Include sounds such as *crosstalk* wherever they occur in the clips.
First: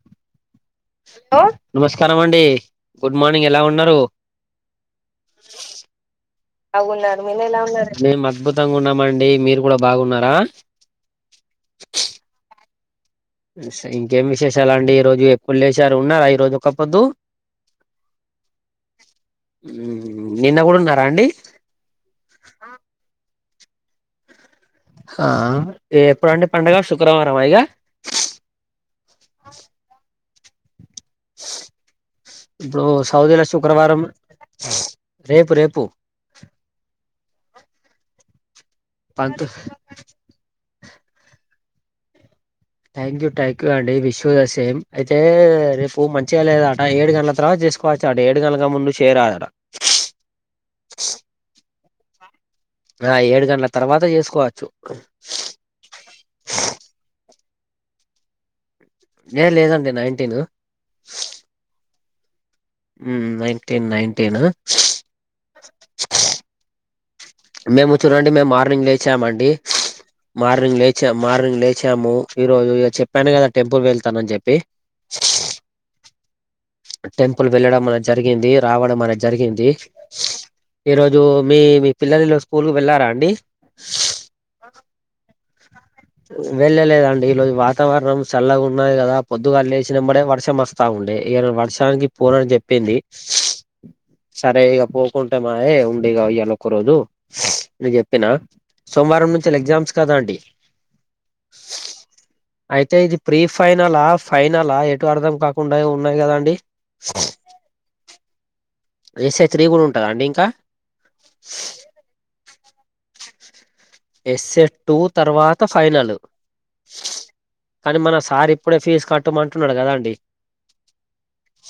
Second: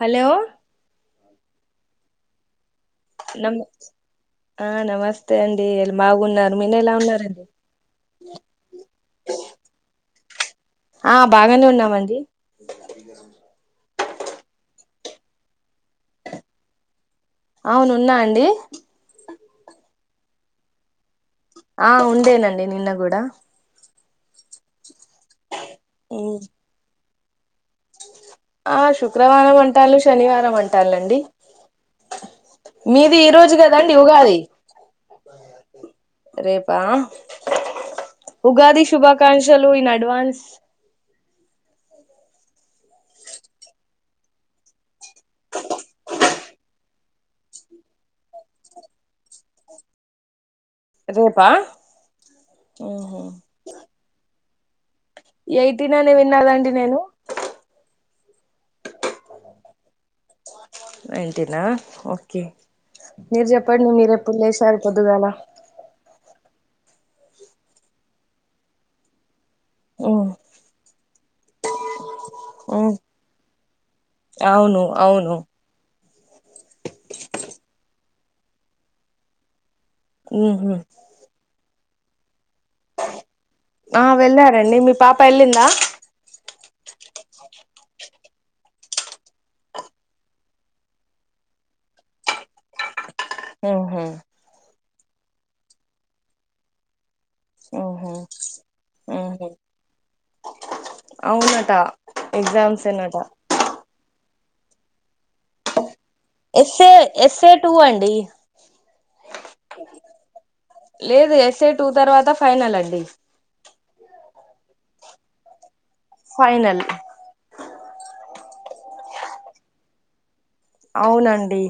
Hello hello నమస్కారం అండి good morning నమ్ ఎలా ఉన్నారు ఆ నమస్తే అండి బాగున్నారు మీరు ఎలా ఉన్నారండి మేము అద్భుతంగా ఉన్నామండి మీరు కూడా బాగున్నారా ఆ బాగానే ఉన్నామండి ఇంకేం విశేషాలు అండి ఈ రోజు ఎప్పుడు లేసారు ఉన్నారా ఈ రోజు ఒక్కపోద్దు అవును ఉన్నా అండి నిన్న గూడా ఉన్నారా అండి ఆ ఉండేనండి నిన్న గూడా ఆ ఎప్పుడండి పండుగ శుక్రవారమ ఇగా ఆ శుక్రవారం అంటాలు శనివారం అంటాలండి ఇప్పుడు మీది ఈ సౌదీల రోజు కాదండి శుక్రవారం ఉగాది రేపు రేపు రేపా ఉగాది పంత్ శుభాకాంక్షలు in advance thank you thank you అండి విషూ ద సేమ్ అయితే రేపు మంచిగా లేదాట ఏడు గంటల తర్వాత చేసుకోవచ్చాట ఏడు గంటల కన్నా ముందు చేయరాదట అ *inaudible* రేపా ఆ ఏడు గంటల తర్వాత చేసుకోవచ్చు ఎయిటీన్ అని విన్నాదండి నేను లేదు లేదండి నైన్టీను నైన్టినా ఓకే మ్మ్ మీరు నైన్ టెన్ చెప్పండి నైన్ టెన్ మీరెప్పుడు లేసారు పొద్దుగాల మేము చూడండి మేము మార్నింగ్ లేచామండి మార్నింగ్ లేచ మార్నింగ్ లేచాము ఈ రోజు ఇగ చెప్పాను కదా టెంపుల్ కీ వెళ్ అవును అవును టెంపుల్ వెళ్ళడం అనేది జరిగింది రావడం అనేది జరిగింది ఊహు ఈరోజు మీ మీ పిల్లలు స్కూల్ కు వెళ్ళారా అండి ఆ వెళ్ళారండి మీ పాప ఎల్లిందా వెళ్ళలేదండి ఈరోజు వాతావరణం చల్లగా ఉన్నది కదా పొద్దుగాళ లేషినంబడే వర్షం వస్తా ఉండే ఇగ ఇపుడు వర్షానికి పోనని జెప్పింది ఆహ పోకుంటే మాయే ఉండిగా ఇయ్యాల ఒక రోజు అని ఊహూ చెప్పిన సోమవారం ఊహూ నుంచేలే ఎగ్జామ్స్ కదండి అవునట ఎగ్జామ్స్ అయితే ఇది ఏనట ప్రీ ఫైనల ఫైనల ఎటు అర్థం కాకుండా వు ఎస్ఏ ఎస్ఏ టూ అండి ఎస్ఏ త్రీ కూడా ఉంటదా అండి ఇంకా లేదు ఎస్ఏ టూ తర్వాత ఫైనల్ అండి ఎస్ఏ టు తర్వాత ఫైనల్ ఫైనల్ కానీ మన సార్ ఇప్పుడే ఫీజు కట్టమ అంటున్నాడు కదా అండి అవునండి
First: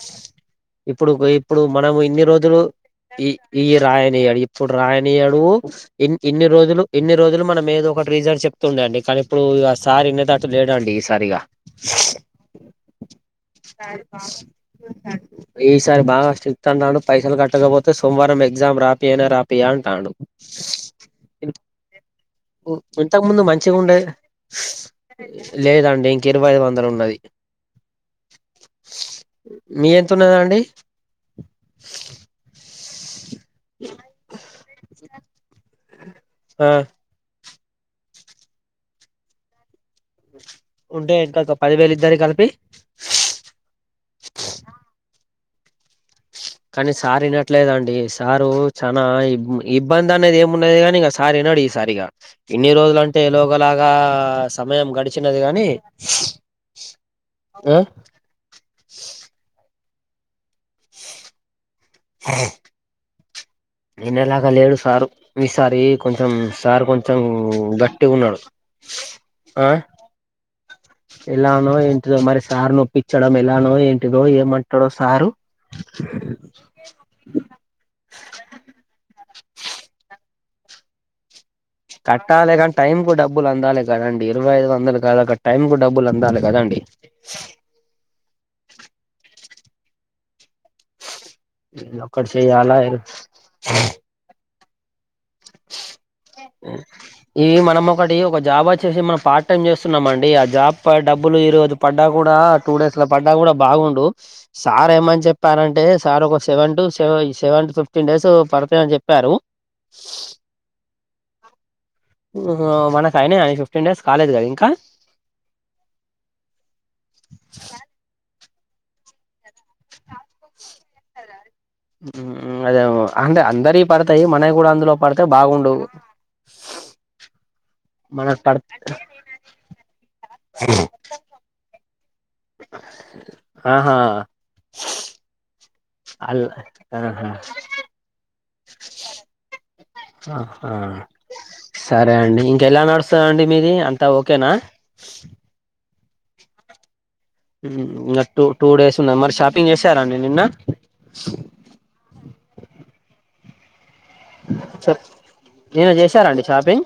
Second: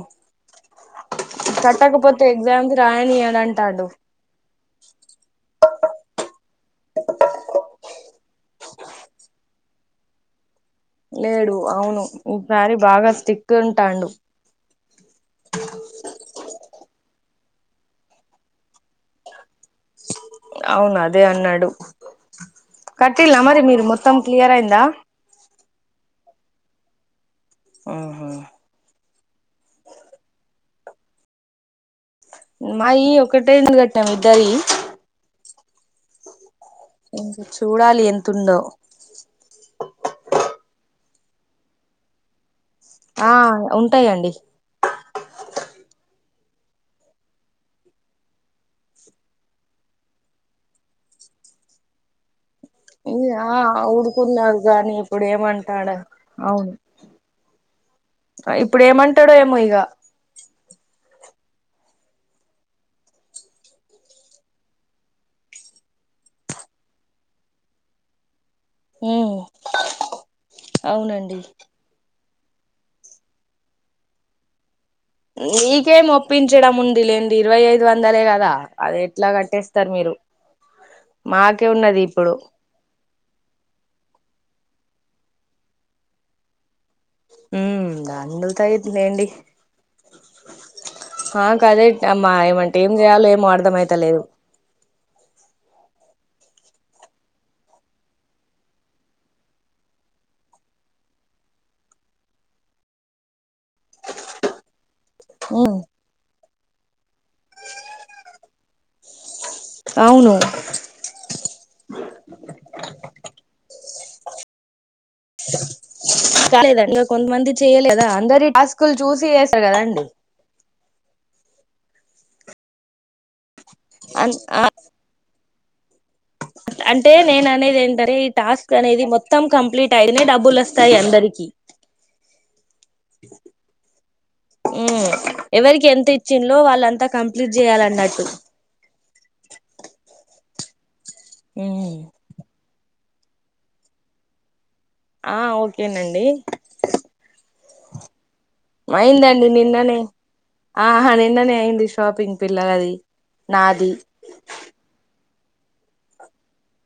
ఇప్పుడు ఇప్పుడు మనం ఇన్ని కట్టకపోతే రోజులు ఎగ్జామ్స్ ఈ ఈ రాయనియడంటాండు రాయనియడు ఇప్పుడు రాయనియాడు ఇన్ ఇన్ని రోజులు ఇన్ని రోజులు మనం ఏదో ఒకటి రీజన్స్ చెప్తుండే అండి కానీ ఇప్పుడు ఆ సార్ ఇన్నె టట్టు లేడు దండి ఈ సారి ఇగా లేడు అవును ఈసారి బాగా స్టిక్ ఉంటాండు ఈ సార్ బాగా స్ట్రీట్ అంటాడు పైసలు కట్టకపోతే సోమవారం ఎగ్జామ్ రాపియనే రాపియా అంటాన్నాడు అవును అదే అన్నాడు ఇంతకు కట్టిల్లా ముందు మరి మంచిగా మీరు ఉండే మొత్తం క్లియర్ అయిందా లేద ఇంకా ఇరవై వందలు ఉన్నాయి ఆహ మీరు ఎళ్తున్నార అండి మాయి ఒకటే కట్టాను ఇద్దరియి ఆ ఇంక చూడాలి ఎంత ఉందొ ఉంటా పది వేలు ఇద్దారీ కలిపి ఆ ఉంటాయండి కానీ సార్ వినట్లేదండి సారు చాన ఇబ్బంది అనేది అమూనడది కాని ఇంకా సార్ ఈనాడు ఈ సారిగా ఇన్ని రోజుల అంటే ఇగ ఎలోగలాగా ఊడుకున్నాడు సమయం గాని ఇప్పుడు గడిచినది గాని ఆ ఆ ఇప్పుడు ఏమంటాడో ఏమో ఇగ ఆ నేను ఎలాగా లేడు సార్ ఈసారి కొంచెం సార్ కొంచెం గట్టి ఉన్నాడు ఆ హామ్ ఎలానో ఏంటిదో మరి సార్ ఆప్ప్పించడం ఎలానో ఏంటిదో ఏమంట మీకేం ఒప్పించడం ఉంది లేడి ఇరవై యిదు వందలే కదా అది ఎట్లా కట్టేస్తారు మీరు టు మా కట్టాలి కానీ టైం కు డబ్బులు అందాలి కదండడి ఇరవై ఐదు వందల ద టైం కు డబ్బులు అందాల కదండి హామ్ అందుతాయి న అండి ఆ కదే ఒక్కటి అమ్మా చెయ్యాలా ఏమంటే ఏం చేయాలో ఏమో అర్థం అయిత లేదు ఉ ఇవి మనం ఒకటి ఒక జాబ్ వచ్చేసి మనం పార్ట్ టైమ్ చేస్తున్నామండి ఆ జాబ్ డబ్బులు ఈరోజు పడ్డాకు కూడా టూ డేస్ లో పడ్డా కూడా బాగుండు సార్ ఏమని ఉమ్ చెప్పారంటే సార్ ఒక సెవెన్ టు సెవ సెవెన్ టు ఫిఫ్టీన్ డేస్ పడతాయ అని చెప్పారు అవును ఓహో మనకు ఐనా అ ఫిఫ్టీన్ డేస్ కాలేదు కదా ఇంకా కాలేదు అండి ఇంకా కొంతమంది చేయలే కదా అందరి టాస్కులు చూసి చేస్తారు కదాండి హామ్ అదే అంటే అందరి పడతాయి అన్ మనవి ఆ కూడా అందులో పడితే బాగుండు అంటే నేన అనేది ఏంటంటే ఈ మనకు పడ టాస్క్ అనేది మొత్తం కంప్లీట్ అయింది డబ్బులు వస్తాయి అందరికీ ఆహా ఉ ఎవరికి ఎంత అల్ ఇచ్చింలో వాళ్ళంతా ఆహా కంప్లీట్ చేయాలన్నట్టు ఆ ఆ సరే అండి ఇంకెలా నడుస్తందండి మీది అంతా ఓకేనా ఆ ఓకేనండి ఉమ్, ఇంకా టూ టూ డేస్ ఉన్నది మరి అయిందండి షాపింగ్ నిన్ననే చేసారండి నిన్న ఆహా నిన్ననే అయింది షాప్ పిం పిల్లల అది నాది స మీరు చేశారాండి షాపింగ్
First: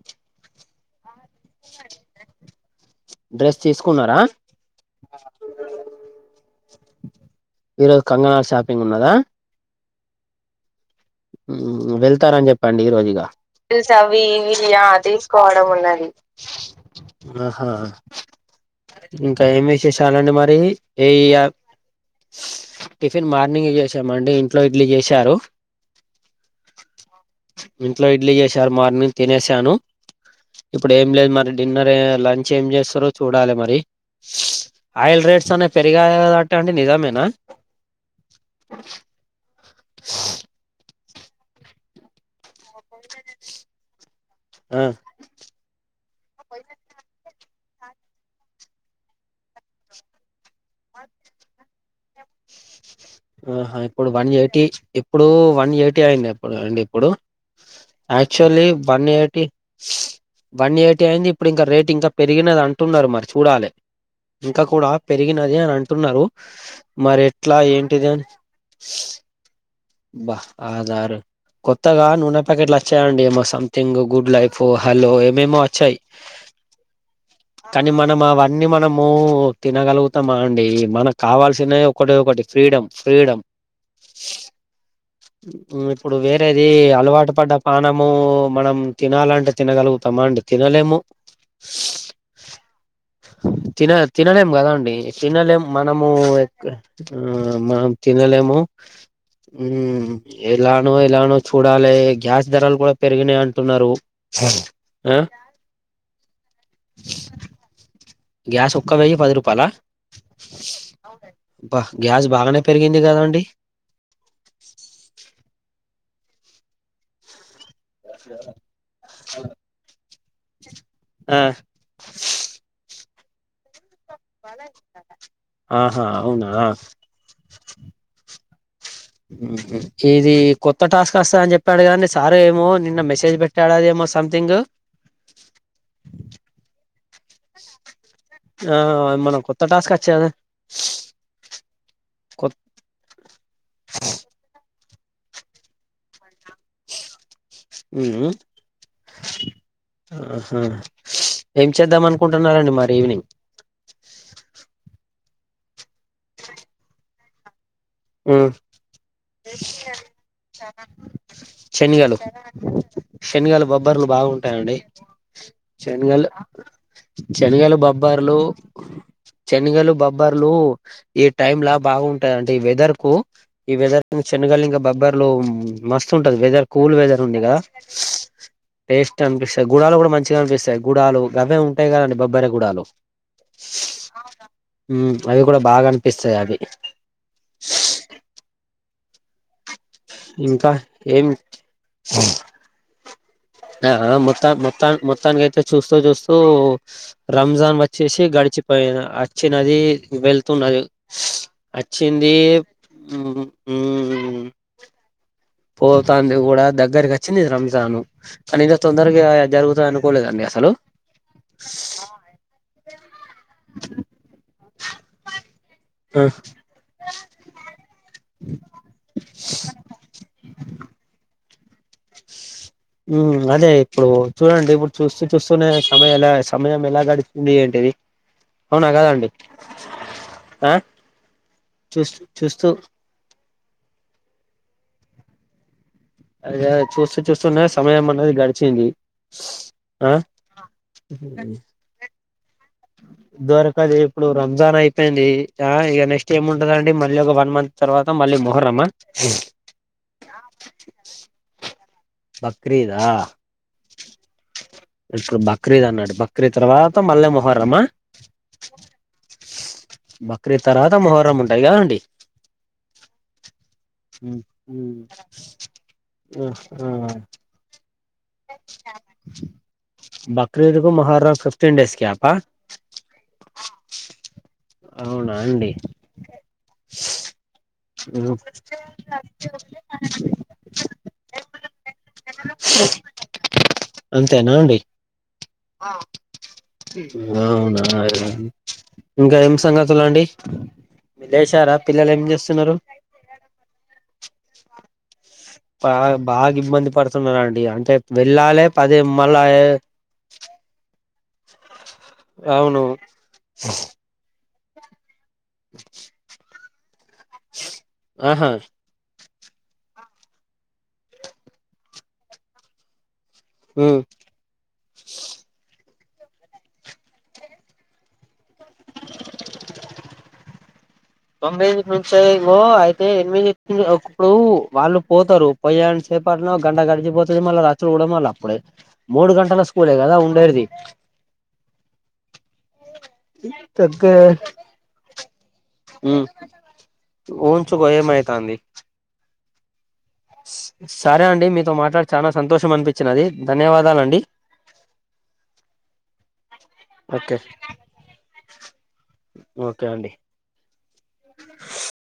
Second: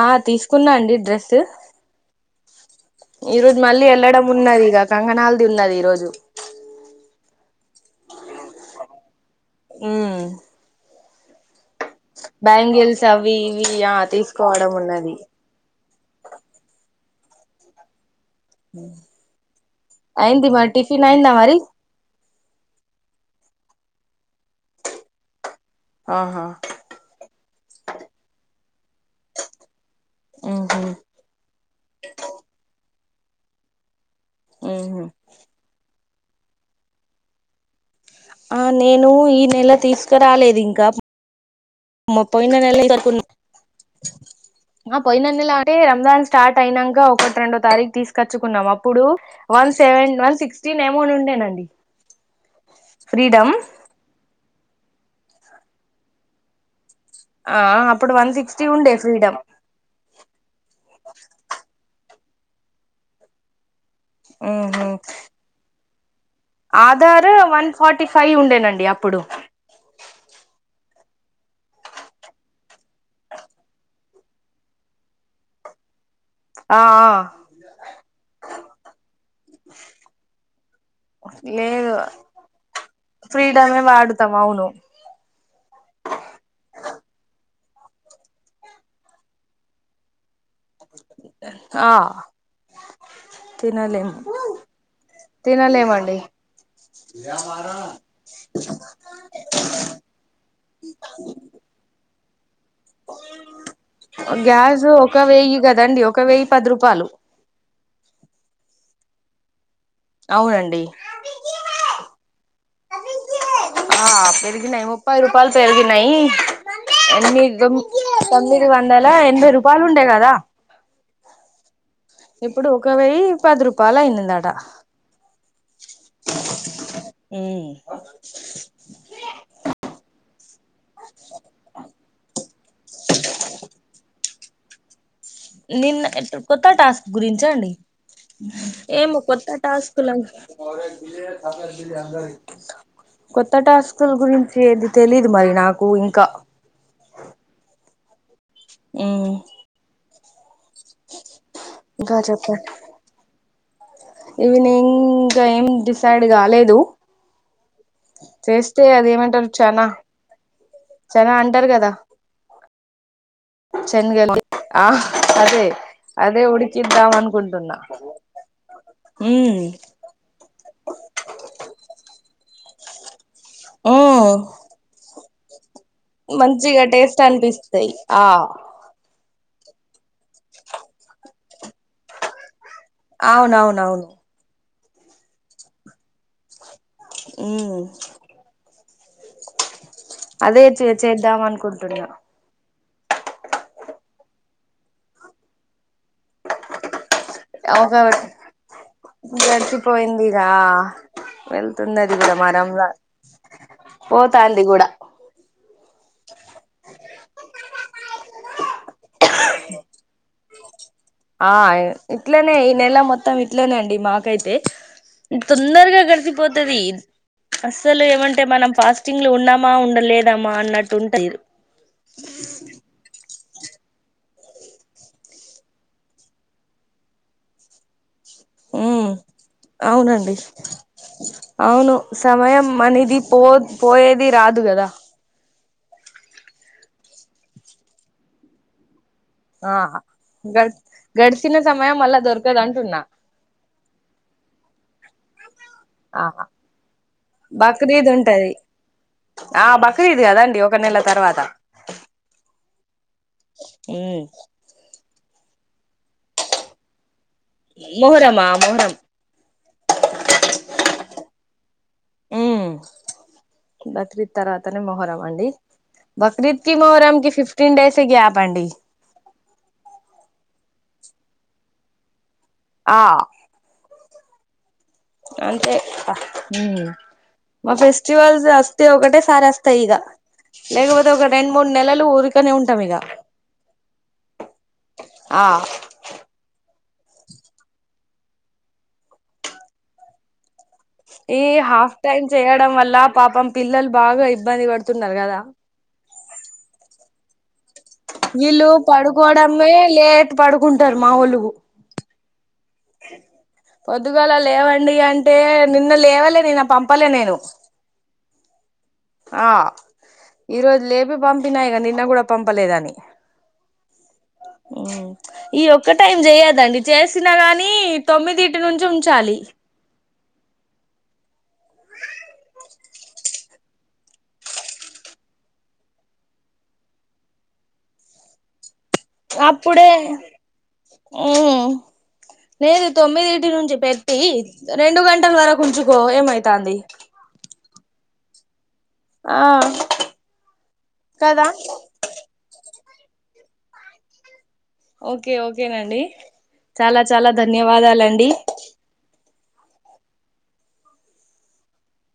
ఆ తీసుకున్నా అండి డ్రెస్ ఈ రోజు డ్రెస్ మళ్ళీ తీసుకున్నారా వెళ్ళడం ఉన్నది ఇక కంగణల్ది ఉన్నది ఈ రోజు ఈరోజు కంగనాలు షాపింగ్ ఉన్నదా ఉమ్ వెళ్తారని చెప్పండి ఈ బ్యాంగిల్స్ రోజుగా అవి ఇవి ఆ అవి తీసుకోవడం వియా ఉన్నది తీసుకోవడం ఉన్నది ఆహా ఇంకా ఏమి విశేషాలండి అయింది మరి టిఫిన్ ఏ అయిందా మరి టిఫిన్ మార్నింగ్ చేసా మండి ఇంట్లో ఇడ్లీ చేశారు ఆహా ఇంట్లో ఇడ్లీ చేసారు మార్నింగ్ తినేసాను ఉహు ఇప్పుడు ఏం లేదు మరి డిన్నర్ లంచ్ ఏం చేస్తారో చూడాలి మరి ఉహు ఆయిల్ రేట్స్ అనే పెరిగా అంత నిజమేనా ఆ నేను ఈ నెల తీసుకురాలేదు ఇంకా మో పోయిన నేల సరుకుంద్ ఆ పోయిన నేలా అంటే రంజాన్ స్టార్ట్ అయినాక ఒక ఒకటి రెండో తారీకు తీసుకొచ్చుకున్నాం. అప్పుడు వన్ సెవెన్ వన్ సిక్స్టీన్ ఏమోని ఉండేనండి. ఫ్రీడమ్ ఆహా ఇప్పుడు వన్ ఎయిటీ ఇప్పుడు వన్ ఎయిటీ అయింది ఇప్పుడు అండి ఇప్పుడు ఆ అప్పుడు వన్ యాక్చువల్లీ సిక్స్టీ ఉండే one freedom eighty one eighty అయింది. ఇప్పుడు ఇంకా రేట్ ఇంకా పెరిగినది అంటున్నారు. మరి చూడాలి ఇంకా కూడా పెరిగినది అని అంటున్నారు. మరి ఆధారు ఎట్లా వన్ ఫార్టీ ఫైవ్ ఉండేనండి అప్పుడు అబ్బా ఆధారు కొత్తగా నూనె ప్యాకెట్లు వచ్చాయండి. ఏమో సంథింగ్ గుడ్ లైఫ్ హలో ఏమేమో వచ్చాయి. ఆ ఆ కానీ మనం అవన్నీ మనం ము తినగలుగుతామా అండి మనకు కావాల్సిన లేదు ఒకటి ఒకటి ఫ్రీడమ్ ఫ్రీడమ్ వాడుతము అవును ఇప్పుడు వేరేది అలవాటు పడ్డ పానము మనం తినాలంటే తినగలుగుతామా అండి. తినలేము ఆ తిన తినలేము తినలేం కదా అండి. తినలేం మనము తినలేమండి మనం తినలే లేము ఉమ్ ఎలానో ఎలానో చూడాలి గ్యాస్ ధరలు కూడా పెరిగినాయి అంటున్నారు గ్యాస్ ఆ ఒక వెయ్యి కదండి. ఒక వెయ్యి పది రూపాయలు గ్యాస్ ఒక్క వెయ్యి పది రూపాయాల అవునండి అబ్బా గ్యాస్ భాగనే పెరిగింది కదండి ఆ పెరిగినాయి ముప్పై రూపాయలు పెరిగినాయి ఎన్ని తొమ్మిది వందల ఎనభై రూపాయలు ఉండేయి కదా ఆ ఇప్పుడు ఒక వెయ్యి పది రూపాయలు అయింది దట ఆహా అవునా ఇది కొత్త టాస్క్ వస్తా అని చెప్పాడు కాండి సారు ఏమో నిన్న మెసేజ్ పెట్టాడు అదిమో సంథింగ్ నిన్న కొత్త టాస్క్ గురించ అండి ఆ ఏమో మనం కొత్త టాస్క్ టాస్క్లా వచ్చేద కొ కొత్త టాస్కుల గురించి ఏది తెలీదు మరి నాకు ఇంకా ఉమ్ ఉ ఉమ్ ఆహా ఏం చేద్దాం అనుకుంటున్నారండి మరి ఈవినింగ్ ఈవినింగ్ ఏం డిసైడ్ కాలేదు. ఈవినింగ్ చేస్తే అది ఏమంటారు చానా శనిగలు శనగలు బొబ్బర్లు శనగలు బాగుంటాయ అండి. ఆ అదే శనగల్ అదే ఉడికిద్దాం శనగల అనుకుంటున్నా బొబ్బ బబ్బర్లు ఉమ్ శనగలు బబ్బర్లు ఈ టైమ్ లా బాగుంటాయి అంటే వె కు ఈ ఓ వెదర్ చెన్నగలి ఇంక బబ్బర్లో మస్తు ఉంటది వెదర్ మంచిగా కూల్ టేస్ట్ వెదర్ ఉంది గా అనిపిస్తాయి ఆ టేస్ట్ అనిపిస్ గుడాలు కూడా మంచిగా అనిపిస్తాయి. గుడాలు గవే ఉంటాయి కదండి బబ్బరి గుడాలు అవునవునవును ఉమ్ అవి కూడా బాగా అనిపిస్తాయి అవి ఉమ్ అదే ఇంకా చే ఏం చేద్దామనుకుంటున్న ఆ మొత్తా మొత్తా మొత్తానికి అయితే చూస్తూ చూస్తూ రంజాన్ ఒక వచ్చేసి గడిచిపోయి అచ్చినది గడిచిపోయింది వెళ్తున్నది అచ్చిన్ డమారమ్లా పోతాంది కూడా పోతాంది కూడా దగ్గరికి వచ్చింది. రంజాను కానీ ఇకా తొందరగా జరుగుతా అనుకోలేదండి. హలో ఆ ఇట్లనే ఈ నెల మొత్తం ఇట్లనేండి మాకైతే తొందరగా గడిచిపోతది అస్సలు ఏమంటే మనం ఫాస్టింగ్లు ఉన్నామా ఉండలేదమా అన్నట్టు ఉంటయి ఉమ్ అదే ఇప్పుడు చూడండి ఇప్పుడు చూస్తూ చూస్తూనే సమయం ఎలా సమయం ఎలా గడిచింది ఏంటిది ఉ అవునా కదండి అవునండి ఆ అవును చూస్తూ సమయం చూస్తూ అనేది పో పోయేది రాదు కదా అదే చూస్తూ చూస్తూనే సమయం అనేది గడిచింది ఆ గడ్ ఆ గడ్సిన సమయం అలా దొరకదు అన్ దొరకది ఇప్పుడు రంజాన్ అయి ఏంది ఆ ఇక నెక్స్ట్ ఆహా ఏముండదండి మళ్ళీ ఒక వన్ మంత్ తర్వాత బక్రీద్ మళ్ళీ ఉంటది మోహర్రమ ఆ బక్రీద్ కదండి ఒక నెల తర్వాత బక్రీదా ఉమ్ ఇ బక్ బక్రీద్ అన్నాడు బక్రీ తర్వాత మల్లేమో మొహరమా మోహరం బక్రీద్ తర్వాత మొహరం ఉంటది గద అండి ఉ బక్రీద్ తర్వాతనే మొహరం అండి బక్రీద్ కి మొహరం కి ఫిఫ్టీన్ డేస్ గ్యాప్ అండి బకరీదుకు మొహర్ర కు ఫిఫ్టీన్ డేస్ గ్యాపా ఆ అవునా అండి అంతే మా ఫెస్టివల్స్ వస్తే ఒకటే సారి వస్తాయి ఇగ లేకపోతే ఒక రెండు మూడు నెలలు ఊరికనే ఉంటాం ఇగ అంతేనా అండి ఆ అవునారే ఇంకా ఏం సంగతులు అండి ఈ లేచారా హాఫ్ పిల్లలు ఏం టైమ్ చేయడం చేస్తున్నారు వల్ల పాపం పిల్లలు బాగా ఇబ్బంది పడుతున్నారు కదా బా బాగా ఇబ్బంది పడుతున్నారండి అంటే వెళ్ళాలే వీళ్ళు పదే మళ్ళా పడుకోవడమే లేట్ పడుకుంటారు మా ఒలుగు అవును పొద్దుగాల లేవండి అంటే నిన్న లేవలే నిన్న పంపలే నేను ఆహా ఆ ఈరోజు లేపి పంపినా ఇగ నిన్న కూడా పంపలేదని ఉమ్ ఈ ఒక్క టైం చేయద్దండీ చేసినా కాని నీ తొమ్మిది ఇంటి నుంచి ఉంచాలి తొమ్మిదింటి నుంచి ఇగో అయితే ఎనిమిది ఒకప్పుడు వాళ్ళు పోతారు పోయ్యాని సేపు పొద్దున ఒక గంట గడిచిపోతది మళ్ళీ రచ్చులు కూడా మళ్ళీ అప్పుడే మూడు గంటల అప్పుడే స్కూలే కదా ఉండేది ఊ లేదు తొమ్మిది ఇటి నుంచి తగ్గే పెట్టి రెండు గంటల వరకు ఉంచుకో ఏమైతాంది అంది ఆ స సరే అండి కదా మీతో మాట్లాడి చానా సంతోషం అనిపించినది ధన్యవాదాలండి ఓకే ఓకేనండి చాలా చాలా ఓకే ధన్యవాదాలండి ఓకే అండి